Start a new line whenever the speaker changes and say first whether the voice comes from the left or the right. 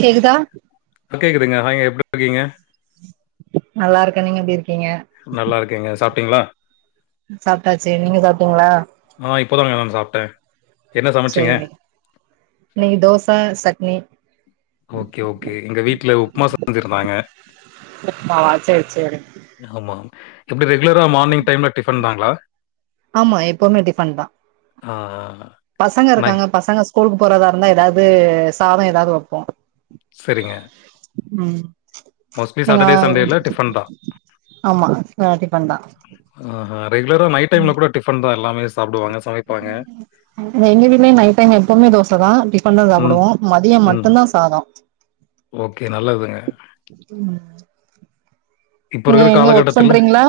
right: கேக்குதா
left: கேக்குதுங்க ஹய் எப்டி இருக்கீங்க
right: நல்லா இருக்கே நீங்க எப்டி இருக்கீங்க
left: நல்லா இருக்கேங்க சாப்ட்டீங்ளா
right: சாப்ட்டாச்சு நீங்க சாப்ட்டீங்ளா
left: ஆ இப்பதாங்க நா வந்து சாப்ட்டே
right: சேரி இன்னைக்கு தோச சட்னி
left: ஓகே ஓகே எங்க வீட்ல உப்புமா செஞ்சிருந்தாங்க
right: உப்மாவா சேரி சேரி
left: ஆமா எப்டி ரெகுலரா மார்னிங் டைம்ல டிபன்தாங்ளா
right: ஆமா எப்போமே டிபன் தா
left: ஆ
right: பசங்க
left: நை
right: இருக்காங்க பசங்க ஸ்கூலுக்கு போறதா இருந்தா எதாவுது சாதோ எதாவுது வப்போ
left: சரிங்க
right: ம்
left: மோஸ்ட்லி
right: நீங்க
left: சாட்டர்டே, சண்டேல டிஃபன் தான்.
right: ஆமா ஒரே டிபன் தா
left: ஆஹா ரெகுலரா நைட் டைம்ல கூட டிபன் தா எல்லாமே சாப்டுவாங்க சமைப்பாங்க
right: எங்க வீட்லேயு நைட் டைம் எப்பவுமே தோச தா டிபன் தா
left: ம்,
right: சாப்புடுவோ மதியோ
left: ம்.
right: மட்டு தா சாதோ
left: ஓகே நல்லதுங்க
right: ம்
left: இப்ப இருக்குற
right: ஒர்க்
left: காலகட்டத்துல
right: பண்றீங்களா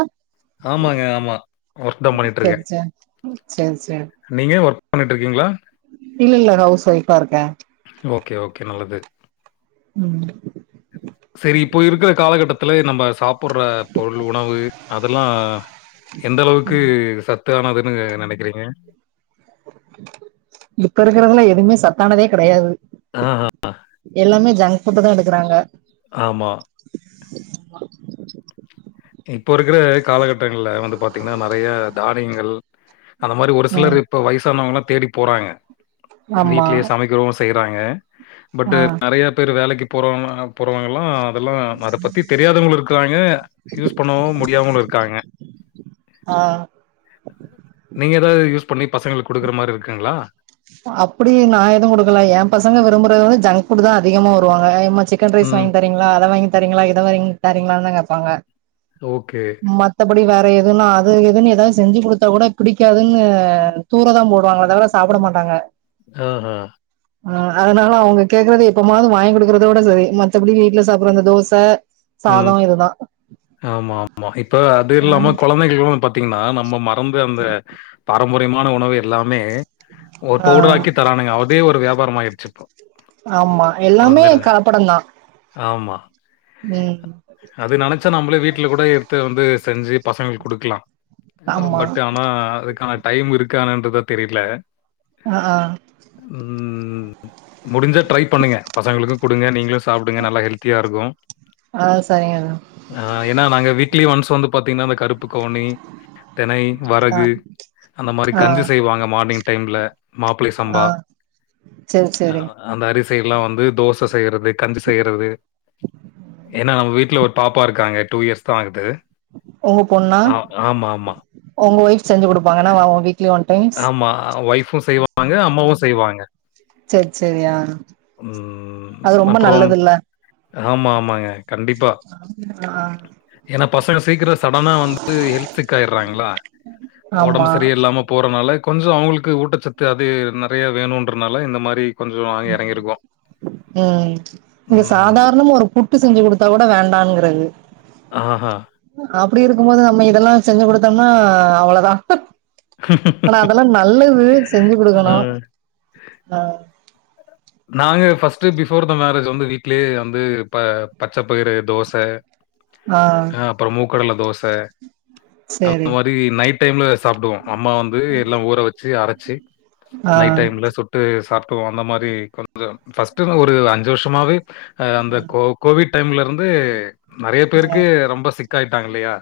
left: ஆமாங்க ஆமா ஒர்க் தா பண்ணிட் இர்க்க
right: சேரி சேரி சேரி சேரி
left: நீங்க ஒர்க் பண்ணிட் இருக்கீங்ளா
right: இல்ல இல்ல ஹவுஸ் வைஃப் ஆ இருக்க
left: ஓகே ஓகே நல்லது
right: ம்
left: செரி இப்போ இருக்குற காலகட்டத்துல நம்ம சாப் புட்ற பொருள் உணவு அதெல்லா எந்த அளவுக்கு சத்து தனாதுனுகு நினைக்கிறீங்க
right: இப்ப இருக்குறதுல எதுமே சத்தானதே கெடயாது
left: ஆஹ ஆஹ
right: எல்லாமே ஜங்க்ஃபுட் தா எடுக்குறாங்க
left: ஆமா இப்போ இருக்குற காலகட்டங்கல வந்து பாத்தீங்கனா நெறய தானியங்கள் அந்த மாரி ஒரு சிலர்
right: ம்
left: இப்ப வயசானவங்கெலா தேடி போறாங்க
right: ஆமா
left: வீட்லேயே சமைக்கிறவ்ங் செய்றாங்க பட்
right: ஆ
left: நெறைய பேரு வேலைக்கி போறவாங்க போறவங்கெலா அதெல்லா அத பத்தி தெரியாதவங்க இருக்குராங்க யூஸ் பண்ணவு முடியாமளு இருக்காங்க
right: ஆ
left: நீங்க ஏதாவ்து யூஸ் பண்ணி பசங்களுக்கு கொடுக்குற மாரி இருக்குங்லா
right: அப்டி நா எதுவு குடுக்கல எ பசங்க விரும்புறது வந்து ஜங்ஃபுட் தா அதிகமா வருவாங்க ஏமா சிக் சிக்கன் ரைஸ்
left: ம்.
right: வாங்கி தரீங்களா அத வாங்கி தரீங்களா இத வாங்கி தரீங்களானு தா கேப்பாங்க
left: ஓகே.
right: மத்தப்படி வேற எதுன்னா அது எதுன்னு ஏதாவ்து செஞ்சு கொடுத்தா கூட புடிக்காதுன்னு அ தூரதா போடுவாங்களே தவிர சாப்பிட மாட்
left: ஓஹோ
right: ஆ அதனால அவங்க கேக்குறதா எப்பமாவ்து வாங்கி கொடுக்குறதோட செரி மத்தபடி வீட்டுல சாப்பிற அந்த தோச
left: ம்
right: சாதோ இதுதா
left: ஆமா ஆமா இப்ப அது இல்லாம குழந்தைகளுக்கு வது பாத்தீங்கனா நம்ம ம ந்து அந்த பரம்பரியமான உணவு எல்லாமே ஒரு
right: ஆ
left: பவுடர் ஆக்கி தரானுங்க அதே ஒரு வியாபாரமா யிட்ச்சு இப்போ
right: ஆமா எல்லாமே
left: அந்த
right: கலப்படந் தா
left: ஆமா.
right: ம்
left: அது நினச்சா நம்மளே வீட்டுல கூட எடுத்து வந்து செஞ்சு பசங்களுக்கு கொடுக்லா
right: ஆமா
left: பட் அவ்ங் ம அதுக்கான டைம் இருக்கானன்றது தெரியல
right: ஆஹ் ஆஹ்
left: ம் முடுஞ்சா ட்ரை பண்ணுங்க பசங்களுக்கு கொடுங்க நீங்களு சாப் சாப்டுங்க நல்லா ஹெல்த்தியா இருக்கு
right: ஆஷயா
left: ஆ ஏன்னா நாங்க வீக்கிலி ஒன்ஸ் வந்து பாத்தீங்ன்னா அந்த கருப்புக்கவுனி தினை
right: ஆ
left: வரகு அந்த மாரி
right: ஆ
left: கஞ்சி செய்வாங்க மார்னிங் டைம்ல மாப்பிள்னை சம்பா
right: செர்
left: அ
right: சேரி
left: அந்த அரிசியொல்லா வந்து தோச செய்யுறது கஞ்சி செய்யுறது ஏன்னா நம்ம வீட்டுல ஒரு பாப்பா இருக்காங்க டூ இயர்ஸ் தா ஆக்து
right: ஒங்க பொண்ணா
left: தா ஆமாமா
right: உங்க ஒய்ப் செஞ்சு கொடுப்பாங்க இன்ன வீக்கிலி ஒன் டைம்ஸ்
left: ஆமா ஒஃப்பூ செய்வா வாங்க அம்மாவு செய்வாங்க
right: சேரி சேரியா அது
left: ம்.
right: ரொம்ப
left: அப்புறம்
right: நல்லதுங்ள
left: ஆமா ஆமாங்க கண்டிப்பா
right: ஆ
left: ஏனா பசங்க சீக்கரோ சடான வந்து ஹெல்த்துசிக் ஆயிடுறாங்காள ஒடம்பு
right: ஆமா
left: சரி இல்லாமப் போறனால கொஞ்சோ அவ்ங்களுக்கு ஊட்டச்சத்து அது நெறைய வேணுன்றனால இந்த மாரி கொஞ்சம் நாங்க இறங்கியிருக்கோம்.
right: ம் இங்க
left: ம்.
right: சாதாரணமு இருக்கு ட்டு செஞ்சு கொடுத்த கூட வேண்டாங்கிறது.
left: ஆஹ.
right: அப்டி இருக்கும் மோது நம்ம இதெல்லாம் செஞ்சு கொடுத்தோம்னா அவ்வளோதான் இப்பனா நா அதலாம் நல்லது செஞ்சு
left: அ
right: கொடுக்கணும் அ
left: நாங்க ஃபஸ்ட்டு பிஃபோர் மேரேஜ் வந்து வீட்லயே வந்து ப... பச்சை பயிறு தோச
right: ஆ
left: அ அப்புறோம் மூக்கடல தோச
right: சேரி
left: அந்த மாரி நைட் டைம்ல சாப்பிடுவோம் அம்மா வந்து எல்லாம் ஊற வச்சு அரைச்சு
right: ஆ
left: நைட் டைம்ல சுட்டு சாப்ட்டுவோம் அந்த மாரி கொஞ்சோ ஃபஸ்ட்டு அந்த ஒரு அஞ்சு வருஷமாவே அந்த கோ கோவிட் டைம்ல இருந்து நறைய
right: ஆ
left: பேருக்கு ரொம்ப சிக்காயிட்டாங்க இல்லயா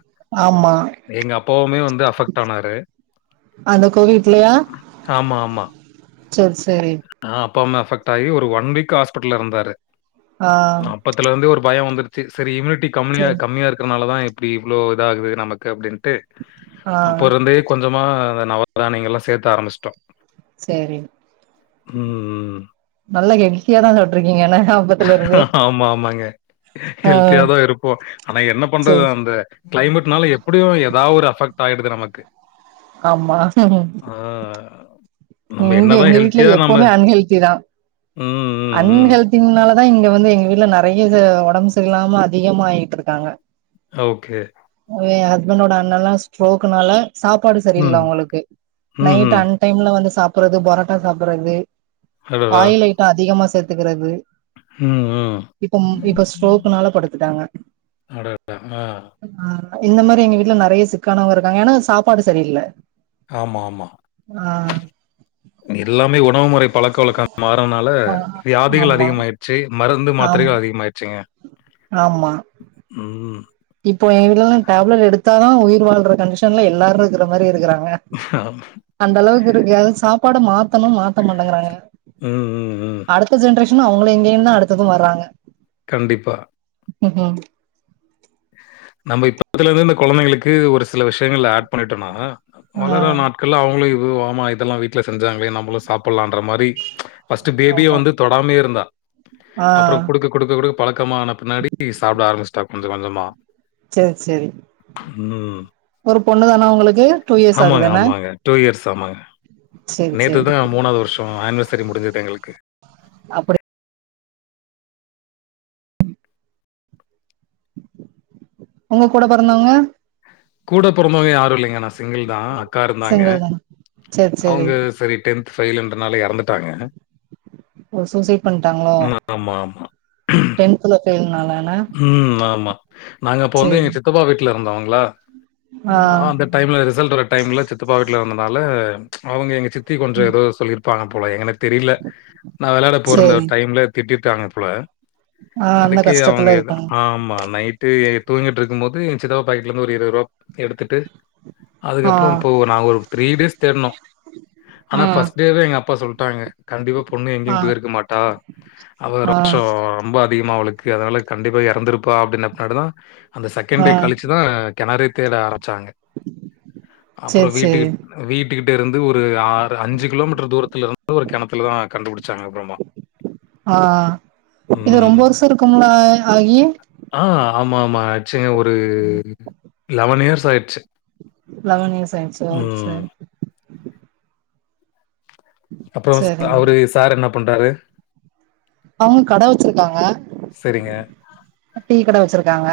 right: ஆமா
left: எங்க அப்பாவுமே வந்து அஃவெக்ட் ஆனாரு
right: கோ வீட்லயா
left: ஆமா ஆமா
right: செரி செரி
left: ஆ அப்பா அம்மா அஃவெக்ட் ஆகி ஒரு ஒன் வீக் ஹாஸ்பிட்டல்ல இருந்தாரு
right: ஆ
left: அப்பத்துலருந்தே ஒரு பயம் வந்துருச்சு சரி இம்யூனிட்டி கம்மியா
right: செரி
left: கம்மியா இருக்கிறனால தா இப் அப்டி இவ்ளோ இதாகுது நமக்கு அப்டின்ட்டு
right: ஆ
left: அப்பருந்தே கொஞ்சமா அந்த நவதானியங்கல்லா சேத்த ஆரம்பிச்சுட்டோ
right: செரி
left: ம்
right: நல்லா யெல்த்தியா தான் சாப்டீருக்கீங்க ஆனா ஆப்பத்துல இருந்து
left: ஆமா ஆமாங்க
right: ஆ
left: ஹெல்த்தியாதா இருப்போ ஆனா என்ன பண்றது
right: செரி
left: அந்த க்ளைமேட்னால எப்டியும் ஏதாது ஒரு அஃவீஎக்ட் ஆயிடுது நமக்கு
right: ஆமா
left: ஆ நம்ம
right: இங்க
left: என்னதான்
right: எங்க வீட்டு்ல
left: ஹெல்த்தியா நம்ம
right: எப்போமே அன்ஹெல்தி தான்
left: ம், ம், ம்.
right: அன்ஹெல் திங்னாலதான் இங்க வந்து எங்க வீட்ல நறைய இது ஒடம்பு சரி இல்லாம அதிகமா ஆகிட்டு இருக்காங்க
left: ஓகே
right: ஏன் ஹஸ்பண்டோட அண்ணல்லாம் ஸ்ட்ரோக்னால சாப்பாடு
left: ம்,
right: சரியில்ல அவுங்களுக்கு நைட்டு
left: ம்ஹ்ம்.
right: அன் டைம்ல வந்து சாப்பறது பரோட்டா சாப்பட்றது
left: அடடா!
right: ஆயில் ஐட்டம் அதிகமா சேத்துக்குறது
left: ம் ம்
right: இப்ப ம் இப்ப ஸ்ட்ரோக்னால படுத்துட்டாங்க
left: அட ஆ
right: ஆ இந்த மாரி எங்க வீட்ல நறைய சிக்கானவங்க இருக்காங்க ஏன்னா சாப்பாடு சரியில்ல
left: ஆமா ஆமா
right: ஆ
left: எல்லாமே உணவு மொறை பழக்க வழக்கம் மாறனால
right: ஆ
left: வியாதிகள்
right: ஆமா
left: அதிகமாயி ச்சு மருந்து
right: ஆமா
left: மாத்திரைக அதிகமாயிருச்சுங்க
right: ஆமா
left: ம்
right: இப்போ என் வீட்லல்லா டப்லெட் எடுத்தா தான் உயிர் வாழ்ற கண்டிஷன்ல எல்லாரும் இருக்கிற மாரி இருக்கறாங்க
left: ஆ
right: அந்த அளவுக்கு இருக்கு அது சாப்பாடு மாத்தணு மாத்த மாட்டங்குறாங்க
left: ம் ம் ம்.
right: அடுத்த ஜென்ரேஷனு அவுங்கள எங்கேன்னு தான் அடுத்ததும் வர்றாங்க
left: கண்டிப்பா
right: ம் ஹும்
left: நம்ம இப்பத்துல இருந்து இந்த கொழந்தைங்களுக்கு ஒரு சில விஷயங்கள் ஆட் பண்ணிட்டன்னா
right: ஆ
left: வளர நாட் கல்ல அவங்களே இதுவு ஆமா இதெல்லா வீட்டுல செஞ்சாங்களே நம்மளு சாப்பிட்லான்ற மாரி ஃபஸ்ட்டு பேபிய
right: ஆமா
left: வந்து தொடாமே இருந்தா
right: ஆ
left: அப்பறோ குடுக்க குடுக்க குடுக்க பழக்கமான பின்னாடி சாப்ட ஆரம்பிஸ்ட்டா கொஞ்ச கொஞ்ச மா
right: சேரி சரி
left: ம்
right: ஒரு பொண்ணு தானா உங்களுக்கு டூ இயர்ஸ் ஆகுது என்ன
left: டூ இயர்ஸ் ஆமங்க நேத்து
right: சேரி
left: தா மூணாவது வருஷோ ஆனிவர்சரி முடிஞ்சது எங்களுக்கு
right: அப்படி உங்க கூட பெறந்தவங்க
left: கூட பொறந்தவங்க யாரு இல்லைங்க நா சிங்கிள் தா. அக்கா இருந்தாங்க,
right: சிங்கிள் தானா சேரி சேரி
left: அவங்க சரி. டென்த் ஃபெயிலுன்றனால எறந்துட்டாங்க.
right: ஓ சூசைட் பண்ட்டாங்களோ,
left: ம். ஆமா, ஆமா.
right: டென்த்ல ஃபெயில் நால
left: ம் ஆமா நாங்க அப்ப வந்து
right: சேரி
left: எங்க சித்தப்பா வீட்டுல இருந்தோங்கள,
right: ஆ
left: அந்த டைம்ல ரிசல்ட் வர டைம்ல சித்தப்பா வீட்ல இருந்தனால, அவங்க எங்க சித்தி கொஞ்ச ஏதோ சொல்லி இரு ப்பாங்க போல எங்கன்ன தெரியில நா வெளையாட போறுந்த
right: சேரி
left: டைம்ல திட்டிடாக்க இருக்காங்க போல
right: ஆ அந்த
left: அதுக்கே அவங்
right: கஷ்டத்துல இருக்காங்க
left: ஆம்மா நைட்டு ஏ தூங்கிட்டு இருக்கும் போது, ஏ சித்தப்பா பாக்கெட்ல இருந்து ஒரு இருவது ரூபா எடுத்துட்டு,
right: ஆ
left: அதுக்கப்புறோ இப்போ நாங்க ஒரு த்ரீ டேஸ் தேடுனோ ஆனா
right: ஆ
left: ஃபஸ்ட் டே வே எங்க அப்பா சொல்ட்டாங்க, கண்டிப்பா பொண்ணு
right: ஆ
left: எங்கேயு போயிருக்க மாட்டா. அவ
right: ஆ
left: ரொஷோ ரொம்ப அதிகமா அவளுக்கு அதனால கண்டிப்பா எறந்திருப்பா அப்டின்னபாடு தா அந்த செகண்
right: ஆ
left: டே கலி ச்சுதா கெணறே தேட ஆரம்பிச்சாங்க. அப்புறோ
right: சேரி
left: வீட்டுக்கு
right: சேரி
left: வீட்டுக்கிட்ட இருந்து ஒரு ஆறு அஞ்சு கிலோமீட்டர் தூரத்துல இருந்து ஒரு கெணத்துல தா கண்டுபுடிச்சாங்க அப்புறமா.
right: ஆ இது ரொம்ப
left: ம்.
right: வருஷ இருக்கும்ல ஆகி
left: ஆ ஆமா ஆமா ஆச்சுங்க. ஒரு லெவன் இயர்ஸ் ஆய்டுச்சு.
right: லெவன் இயர்ஸ் ஆயிடுச்சா, சரி.
left: அப்புறோ
right: சேரிங்க
left: அவரு சார் என்ன பண்றாரு.
right: அவங்க கட வெச்சிருக்காங்க.
left: சரிங்க
right: டீ கட வெச்சிருக்காங்க.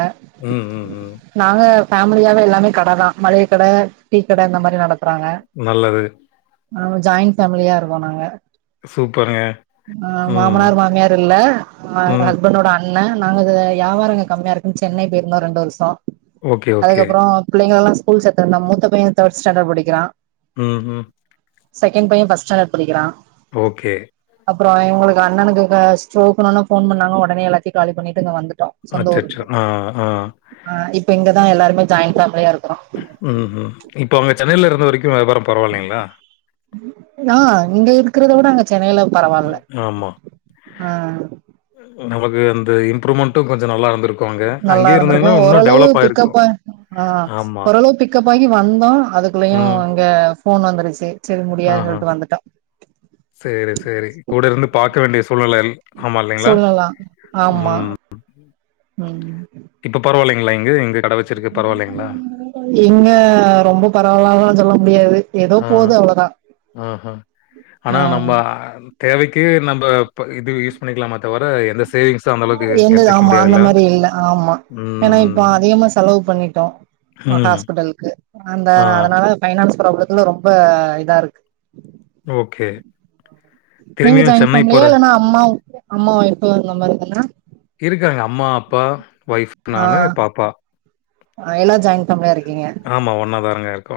left: ம், ம், ம்.
right: நாங்க ஃபேமிலியாவே, எல்லாமே கட தா. மள்ளிக கட டீ கட இந்த மாரி நடக் த்ராங்ங
left: நல்லது.
right: ஜாயிண்ட் ஃபேமிலியா இருக்கோ நாங்க.
left: சூப்பருங்க
right: ஆ
left: ம்,
right: மாமனார் மாமியார் இல்ல, அ
left: ம்.
right: ஹஸ்பண்டோட அண் ணே, நாங்க அது வியாபார இங்க கம்மியா இருக்குன்னு, சென்னை போயிருந்தோ ரெண்டு வருஷ
left: ஓகே, ஓகே.
right: அதுக்கப்புறோ புள்ளைங்கள எல்லா ஸ்கூல் சேத்துருந்தோ, மூத்த பைய தேர்ட் ஸ்டாண்டர்ட் படிக்கிறா
left: ம் ஹும்.
right: செகண்ட் பைய ஃபஸ்ட் ஸ்டாண்டர்ட் படிக்கிறா
left: ஓகே
right: அப்புறோ இவுங்களுக்கு அண்ணனுக்கு ஸ்ட்ரோக்ணுன்னு ஃபோன் பண்ணாங்க, ஒடனே எல்லாத்தியு காலி பண்ணிட்டு இங்க வந்துட்டோ சொந்த
left: அச்சச்சோ
right: ஊருக்கு
left: ஆ ஆ
right: ஆ இப்ப இங்கதா எல்லாருமே ஜாயிண்ட் ஃபேமிலியா இருக்கறோ
left: ம் ம் இப்ப அவங்க சென்னையில இருந்த வரைக்கு வியாபாரோ பரவால்லீங்களா
right: ஆ இங்க இருக்கறத விட அங்க சென்னையில பரவால்ல
left: ம் ஆம்மா
right: ஆ
left: நமக்கு இந்த இம்ப்ரூவ்மெண்ட்டு கொஞ்சோ நல்லா இருந்துருக்
right: நல்லாருந்துருக்கு ஓரளவு பிக்கப் ஆயி ஆ
left: ஆமா.
right: ஓரளவு பிக்கப் ஆகி வந்தோ அதுக்குள்ளயு
left: ம்.
right: அங்க போன் வந்துருச்சு சேரி முடியாதுன்னு சொல்ட்டு வந்துட்டோ
left: சேரி சேரி கூட இருந்து பாக்க வேண்டிய சூழ்நி
right: சொல்லலா ஆமா ம்
left: இப்ப பரவாலைங்களா இங்கு இங்கு
right: இங்க ரொம்ப பரவால்லலா சொல்ல முடியாது ஏதோ
left: ம்
right: போது அவ்ளோதா
left: ம் ஆனா
right: ஆ
left: நம்ம தேவைக்கு நம்ம ப இது யூஸ் பண்ணிக்கலாமா தவிர எந்த சேவிங்ஸு அந்தளவுக்கு
right: எந்தது
left: எடுத்துவைக்க
right: ஆமா அந்த
left: முடியாதுல்ல
right: மாரி இல்ல ஆமா ஏன்னா இப்ப அதிகமா செலவு பண்ணிட்டோ
left: ம்.
right: ஹாஸ்பிட்டலுக்கு அந்த
left: ஆ.
right: அதனால பைனான்ஸ் ப்ராப்ளத்துல ரொம்ப இதா இருக்கு
left: ஓகே
right: நீங்க
left: திரும்பியும்
right: ஜாயின்
left: சென்னை போற
right: ஃபேமிலியா இல்னா அம்மா அம்மாவும் இப்ப இருந்த மாதிரி தானா
left: இருக்காங்க அம்மா அப்பா ஒய்ஃப் நானு பாப்பா
right: ஆ எல்லா ஜாயின் ஃபேமிலியா இருக்கீங்க
left: ஆமா ஒன்னாதாரங்க இருக்கோ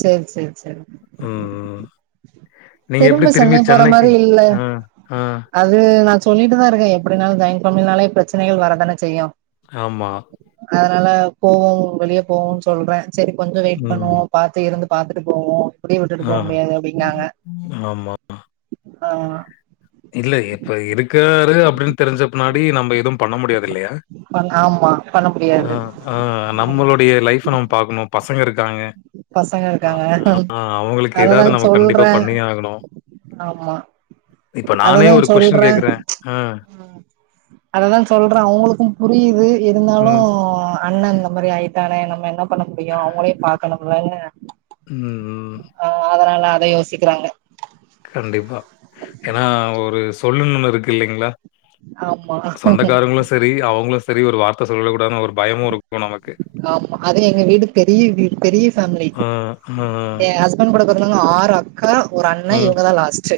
right: சேரி சேரி சேரி
left: ம் ம் நீங்க எப்டி
right: திரும்ப
left: திரும்பி
right: சென்னை போற
left: சென்னைக்கு
right: மாரி இல்ல
left: ஆ ஆ
right: அது நா சொல்லிட்டுதா இருக்கே எப்டினாலு ஜாயின் ஃபேமிலினாலே பிரச்சனைகள் வரதானே செய்யு
left: ஆமா
right: அதனால போவோ வெளிய போவோன்னு சொல்ற சேரி கொஞ்சோ வெயிட்
left: ம்.
right: பண்ணுவோ பாத்து இருந்து பாத்துட்டு போவோ இப்டியே விட்டுட்டு
left: ஆ.
right: போக முடியாது அப்டின்னாங்க
left: ஆமா
right: ஆ
left: இல்ல இப்ப இருக்கராரு அப்டின்னு தெரிஞ்ச பின்னாடி நம்ம எதும் பண்ண முடியாது இல்லையா
right: ஆமா பண்ண
left: ஆ,
right: முடியாது
left: ஆ
right: ம்
left: நம்மளுடைய லைஃப்ப நம்ம பாக்கணு பசங்க இருக்காங்க
right: பசங்க
left: ஆ
right: இருக்காங்க
left: ஆ அவங்களுக்கு
right: அததா
left: ஏதாது நம்ம கண்டிப்பா
right: சொல்றே
left: பண்ணியே ஆகணு
right: ஆமா
left: இப்ப நானே
right: அததா
left: ஒரு கொஸ்டின் கேக்கற
right: சொல்றே
left: அ
right: அததா சொல்ற அவங்களுக்கு புரியுது இருந்தாலு
left: ம்,
right: அண்ண இந்த மாரி ஆயிட்டானே நம்ம என்ன பண்ண முடியு அவங்களயு பாக்கணும்லன்னு
left: ம் ம்
right: ஆ அதனால அத யோசிக்கறாங்க
left: கண்டிப்பா ஏன்னா ஒரு சொல்லுன்னு ஒன்னு இருக்கில்லிங்களா
right: ஆமா
left: சொந்தக்காரங்களு சரி அவங்களு சரி ஒரு வார்த்த சொல்லிட கூடாதுன்னு ஒரு பயமு இரு
right: ஆமா அது எங்க வீடு பெரிய வீ பெரிய ஃபேமிலி
left: ஆ, ஆ, ஆ.
right: ஏ ஹஸ் பண்ட் கூட பெறந்தவங்க ஆறு அக்கா ஒரு அண்ணே இவங்கதா லாஸ்ட்டு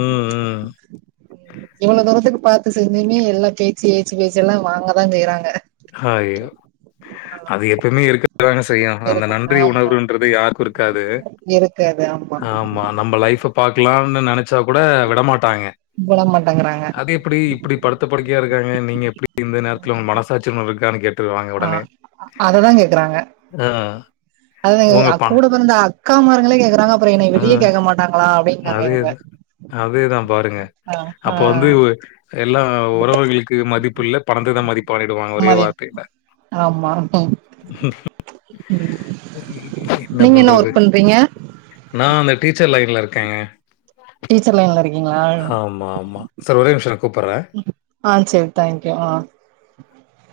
left: ம் ம்
right: இவ்ளோ தூரத்துக்கு பாத்து செஞ்சுமே எல்லா பேச்சு ஏச்சு பேச்செல்லா வாங்கதா செய்யறாங்க
left: ஹாய் அது எப்பயுமே இருக்கதாங்க செய்யு அந்த
right: இருக்கு
left: நன்றி
right: ஆமா
left: உணர்வுன்றது யாருக்கு இருக்காது ஆமா நம்ம லைஃப்ப பாக்கலான்னு நெனச்சா கூட விடமாட்டாங்க
right: விட மாட்டங்கிறாங்க
left: எப்டி இப்டி படுத்த படுக்கையா இருக்காங்க நீங்க எப்டி இந்த நேரத்தில மனசாச்சின்னு ஒன் இருக்கான்னு கேப்
right: ஆ அததா கேக்குறாங்க
left: ஆ உங்க
right: அததா
left: பா
right: கூட பெறந்த அக் காமார்களே கேக்குறாங்க அப்றோ என்னைய வெளிய கேக்க மாட்
left: அதே அதே தா பாருங்க
right: ஆ ஆ
left: அப்ப வந்து எல்லா உறவுங்களுக்கு மதிப்பு இல்ல பணத்துக்கு தா மதிப்பு ஆனிடுவாங்க ஒரே வார்த்தையில
right: ஓகே நீங்க என்ன ஒர்க் பண்றீங்க
left: நா அந்த டீச்சர் லைன்ல இருக்கேங்க
right: டீச்சர் லைன்ல இருக்கீங்ளா
left: ஆமா, ஆமா. சார் ஒரே நிமிஷம் நான் கூப்பட்றேன்.
right: ஆ சேரி தேங்க்யூ மா